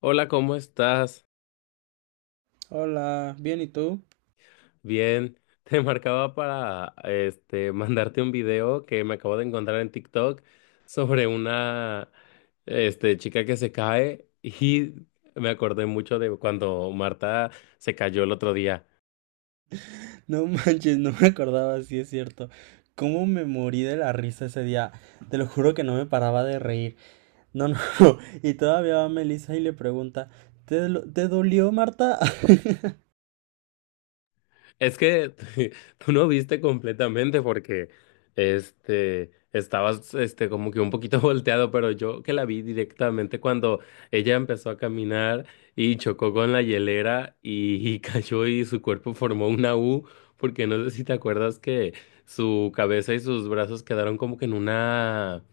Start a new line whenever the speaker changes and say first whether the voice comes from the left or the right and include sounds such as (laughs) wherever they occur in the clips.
left: Hola, ¿cómo estás?
right: Hola, bien, ¿y tú?
left: Bien, (laughs) te marcaba para mandarte un video que me acabo de encontrar en TikTok sobre una chica que se cae y me acordé mucho de cuando Marta se cayó el otro día.
right: No manches, no me acordaba, sí es cierto. ¿Cómo me morí de la risa ese día? Te lo juro que no me paraba de reír. No, no, (laughs) y todavía va Melissa y le pregunta, ¿ te dolió, Marta? (laughs)
left: Es que (laughs) tú no viste completamente porque estabas como que un poquito (laughs) volteado, pero yo que la vi directamente cuando ella empezó a caminar y chocó con la hielera y (laughs) cayó y su cuerpo formó una U, porque no sé si te acuerdas que su cabeza y sus brazos quedaron como que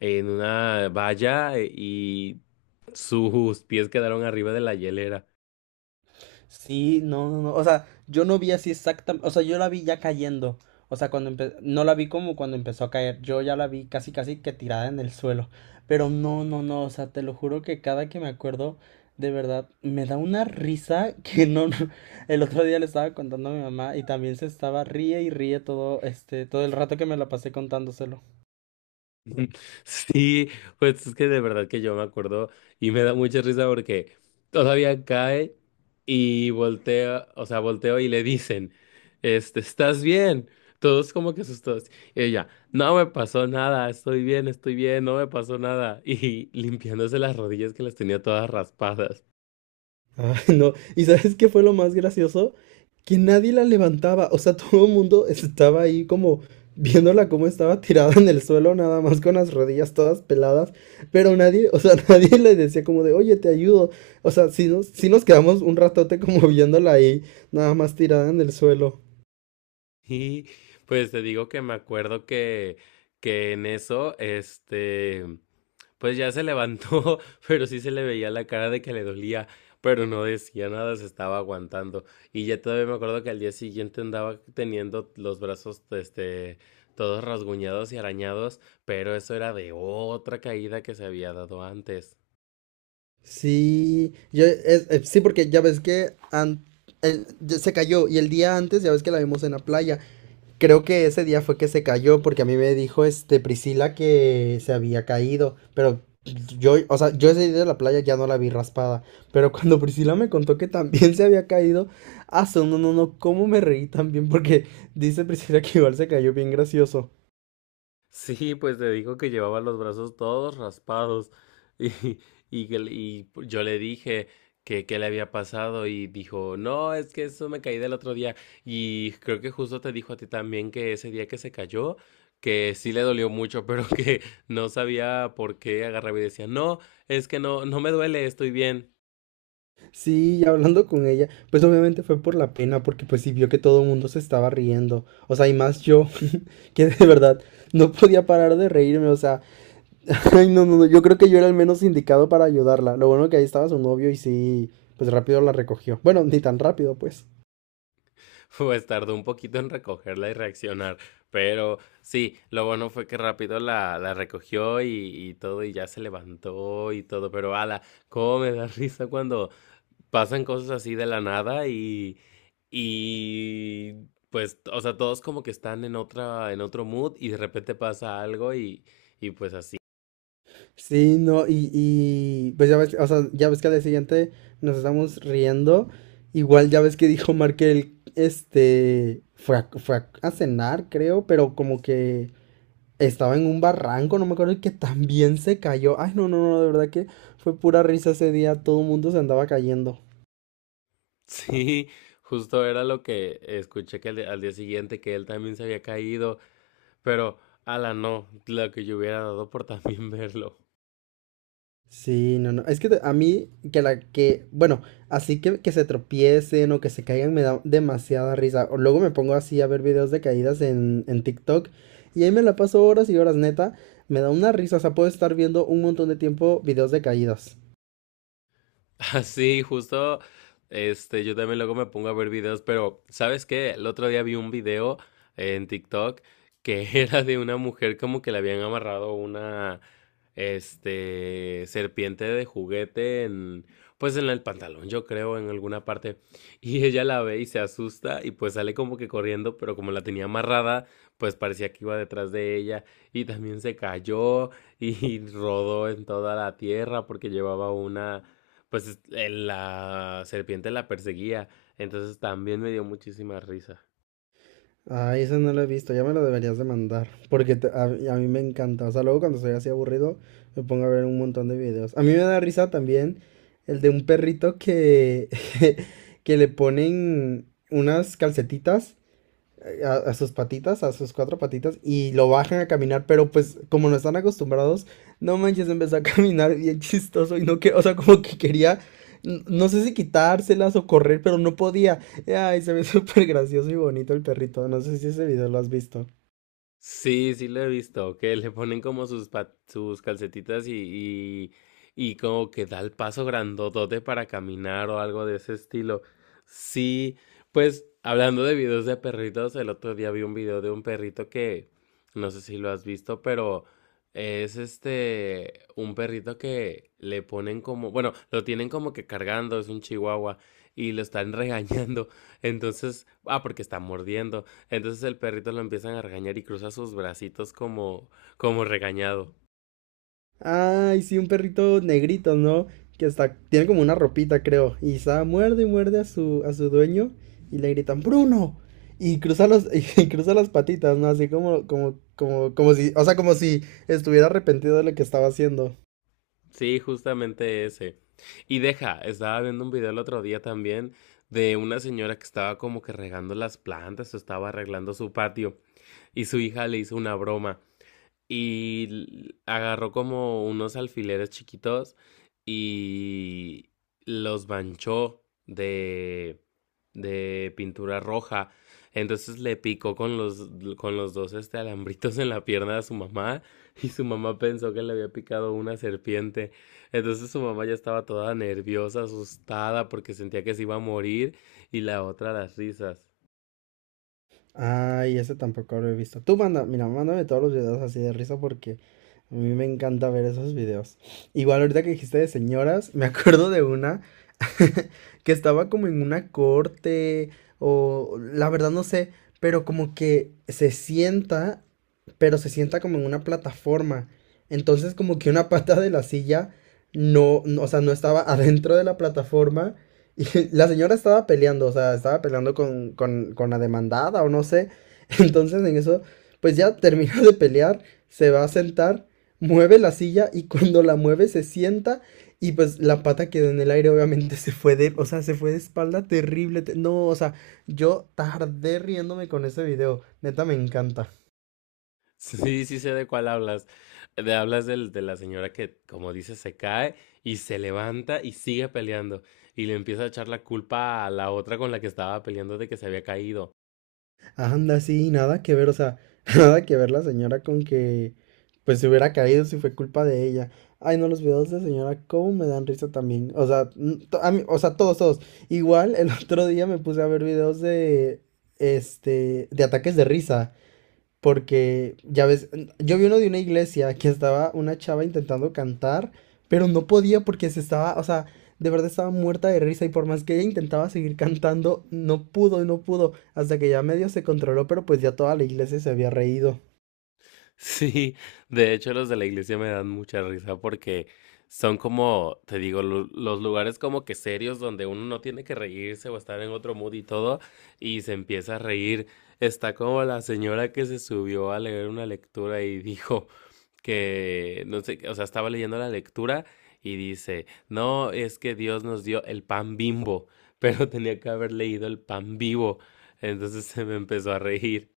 left: en una valla y sus pies quedaron arriba de la hielera.
right: Sí, no, no, no. O sea, yo no vi así exactamente. O sea, yo la vi ya cayendo. O sea, no la vi como cuando empezó a caer. Yo ya la vi casi, casi que tirada en el suelo. Pero no, no, no. O sea, te lo juro que cada que me acuerdo, de verdad, me da una risa (laughs) que no. no- El otro día le estaba contando a mi mamá y también se estaba ríe y ríe todo, todo el rato que me la pasé contándoselo.
left: (laughs) Sí, pues es que de verdad que yo me acuerdo y me da mucha risa porque todavía cae y voltea, o sea, volteo y le dicen, ¿estás bien? Todos como que asustados. Y ella, no me pasó nada, estoy bien, no me pasó nada. (laughs) Y limpiándose las rodillas que las tenía todas raspadas.
right: Ay, (laughs) no. ¿Y sabes qué fue lo más gracioso? Que nadie la levantaba. O sea, (laughs) todo el mundo estaba ahí como viéndola como estaba tirada en el suelo, nada más con las rodillas todas peladas. Pero nadie, o sea, (laughs) nadie le decía como de, oye, te ayudo. O sea, si nos, sí nos quedamos un ratote como viéndola ahí, nada más tirada en el suelo.
left: Y pues te digo que me acuerdo que en eso, Pues ya se levantó, (laughs) pero sí se le veía la cara de que le dolía, pero no decía nada, se estaba aguantando. Y ya todavía me acuerdo que al día siguiente andaba teniendo los brazos, todos rasguñados y arañados, pero eso era de otra caída que se había dado antes.
right: Sí, yo, sí, porque ya ves que an- el- ya se cayó y el día antes ya ves que la vimos en la playa. Creo que ese día fue que se cayó porque a mí me dijo este Priscila que se había caído, pero yo, o sea, yo ese día de la playa ya no la vi raspada, pero (laughs) cuando Priscila me contó que también se había caído, no, no, no, cómo me reí también porque dice Priscila que igual se cayó bien gracioso.
left: Sí, pues te dijo que llevaba los brazos todos raspados (laughs) y, y yo le dije que qué le había pasado y dijo, no, es que eso me caí del otro día y creo que justo te dijo a ti también que ese día que se cayó, que sí le dolió mucho, pero (laughs) que no sabía por qué agarraba y decía, no, es que no, no me duele, estoy bien.
right: Sí, y hablando con ella, pues obviamente fue por la pena, porque pues sí vio que todo el mundo se estaba riendo, o sea, y más yo, (laughs) que de verdad no podía parar de reírme, o sea, (laughs) ay, no, no, no, yo creo que yo era el menos indicado para ayudarla, lo bueno que ahí estaba su novio y sí, pues rápido la recogió, bueno, ni tan rápido, pues,
left: (laughs) Pues tardó un poquito en recogerla y reaccionar, pero sí, lo bueno fue que rápido la recogió y todo, y ya se levantó y todo, pero ala, cómo me da (laughs) risa cuando pasan cosas así de la nada y, y pues, o sea, todos como que están en otra, en otro mood y de repente pasa algo y pues así. (laughs)
right: sí, no, pues ya ves, o sea, ya ves que al día siguiente nos estamos riendo, igual ya ves que dijo Markel, fue a cenar, creo, pero como que... Estaba en un barranco, no me acuerdo, y que también se cayó. Ay, no, no, no, de verdad que fue pura risa ese día, todo el mundo se andaba cayendo.
left: Sí, justo era lo que escuché que al día siguiente que él también se había caído. Pero, ala, no, lo que yo hubiera dado por también (laughs) verlo.
right: Sí, no, no. Es que a mí, bueno, así que se tropiecen o que se caigan me da demasiada risa. O luego me pongo así a ver videos de caídas en TikTok y ahí me la paso horas y horas, neta. Me da una risa, o sea, puedo estar viendo un montón de tiempo videos de caídas.
left: (laughs) Sí, justo, yo también luego me pongo a ver videos, pero ¿sabes qué? El otro día vi un video en TikTok que (laughs) era de una mujer como que le habían amarrado una, serpiente de juguete en, pues en el pantalón, yo creo, en alguna parte. Y ella la ve y se asusta y pues sale como que corriendo, pero como la tenía amarrada, pues parecía que iba detrás de ella y también se cayó y (laughs) rodó en toda la tierra porque llevaba una la serpiente la perseguía. Entonces también me dio muchísima risa.
right: Ah, esa no la he visto, ya me lo deberías de mandar, porque a mí me encanta, o sea, luego cuando estoy así aburrido me pongo a ver un montón de videos. A mí me da risa también el de un perrito que, (laughs) que le ponen unas calcetitas a sus patitas, a sus cuatro patitas, y lo bajan a caminar, pero pues como no están acostumbrados, no manches, empezó a (laughs) caminar bien chistoso y no que, o sea, como que quería, no sé si quitárselas o correr, pero no podía. Ay, se ve (laughs) súper gracioso y bonito el perrito, no sé si ese video lo has visto.
left: Sí, sí lo he visto, que le ponen como sus, sus calcetitas y como que da el paso grandotote para caminar o algo de ese estilo. Sí, pues hablando de videos de perritos, el otro día vi un video de un perrito que, no sé si lo has visto, pero es un perrito que le ponen como, bueno, lo tienen como que cargando, es un chihuahua, y lo están (laughs) regañando, entonces, ah, porque está mordiendo. Entonces el perrito lo empiezan a regañar y cruza sus bracitos como, como regañado.
right: Ay, sí, un perrito negrito, ¿no? Que hasta tiene como una ropita, creo. Y está, muerde y muerde a a su dueño y le gritan, ¡Bruno! Y cruza (laughs) y cruza las patitas, ¿no? Así como, como, como, como si, o sea, como si estuviera arrepentido de lo que estaba haciendo.
left: Sí, justamente ese. Y deja, estaba viendo un video el otro día también de una señora que estaba como que regando las plantas o estaba arreglando su patio y su hija le hizo una broma y agarró como unos alfileres chiquitos y los manchó de pintura roja. Entonces le picó con los dos alambritos en la pierna a su mamá y su mamá pensó que le había picado una serpiente. Entonces su mamá ya estaba toda nerviosa, asustada porque sentía que se iba a morir y la otra las risas.
right: Ay, ese tampoco lo he visto. Tú manda, mira, mándame todos los videos así de risa porque a mí me encanta ver esos videos. Igual ahorita que dijiste de señoras, me (laughs) acuerdo de una (laughs) que estaba como en una corte o la verdad no sé, pero como que se sienta, pero se sienta como en una plataforma. Entonces como que una pata de la silla no, no, o sea, no estaba adentro de la plataforma y la señora estaba peleando, o sea, estaba peleando con la demandada o no sé. (laughs) Entonces en eso, pues ya termina de pelear, se va a sentar, mueve la silla y cuando la mueve se sienta y pues la pata quedó en el aire, obviamente se fue de, o sea, se fue de espalda terrible. No, o sea, yo tardé riéndome con ese video, neta me encanta.
left: Sí, sí sí sé de cuál hablas. Hablas de la señora que, como dices, se cae y se levanta y sigue peleando. Y le empieza a echar la culpa a la otra con la que estaba peleando de que se había caído. (laughs)
right: Anda, sí, nada que ver, o sea, (laughs) nada que ver la señora con que pues se hubiera caído si fue culpa de ella. Ay, no, los videos de señora, cómo me dan risa también. O sea, o sea, todos, todos. Igual el (laughs) otro día me puse a ver videos de de ataques de risa. Porque, ya ves, yo vi uno de una iglesia que estaba una chava intentando cantar, pero no podía porque se estaba, o sea, de verdad estaba muerta de risa y por más que ella intentaba seguir cantando, no pudo, no pudo, hasta que ya medio se controló, pero pues ya toda la iglesia se había reído.
left: Sí, de hecho los de la iglesia me dan mucha risa porque son como, te digo, los lugares como que serios donde uno no tiene que reírse o estar en otro mood y todo. Y se empieza a reír. Está como la señora que se subió a leer una lectura y dijo... que, no sé, o sea, estaba leyendo la lectura y dice, no, es que Dios nos dio el pan bimbo, (laughs) pero tenía que haber leído el pan vivo. Entonces se me empezó a reír.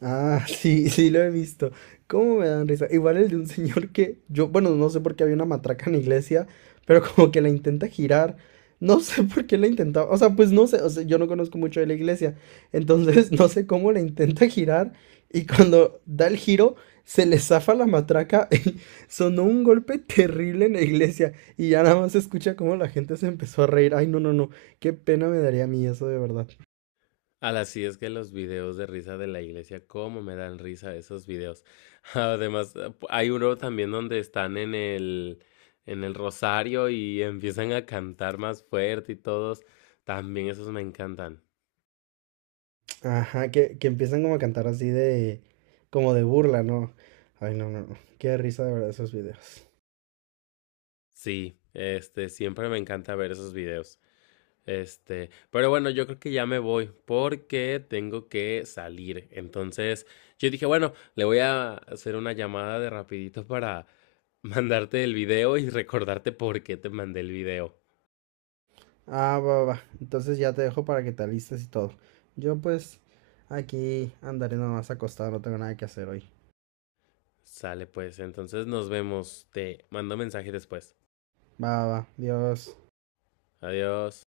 right: Ah, sí, sí lo he visto. ¿Cómo me dan risa? Igual el de un señor que yo, bueno, no sé por qué había una matraca en la iglesia, pero como que la intenta girar. No sé (laughs) por qué la intentaba, o sea, pues no sé, o sea, yo no conozco mucho de la iglesia, entonces (laughs) no sé cómo la intenta girar y cuando da el giro se le zafa la matraca (laughs) y sonó un golpe terrible en la iglesia y ya nada más se escucha cómo la gente se empezó a reír. Ay, no, no, no, qué pena me daría a mí eso de verdad.
left: Al así es que los videos de risa de la iglesia, cómo me dan risa esos videos. (laughs) Además, hay uno también donde están en el rosario y empiezan a cantar más fuerte y todos. También esos me encantan.
right: Ajá, que empiezan como a cantar así de, como de burla, ¿no? Ay, no, no, no. Qué risa de verdad esos videos.
left: Sí, siempre me encanta ver esos videos. Pero bueno, yo creo que ya me voy porque tengo que salir. Entonces, yo dije, bueno, le voy a hacer una llamada de rapidito para (laughs) mandarte el video y recordarte por qué te mandé el video.
right: Ah, va, va, va. Entonces ya te dejo para que te alistes y todo. Yo pues aquí andaré nomás acostado, no tengo nada que hacer hoy.
left: Sale pues, entonces nos vemos. Te mando mensaje después.
right: Va, va, va. Adiós.
left: Adiós.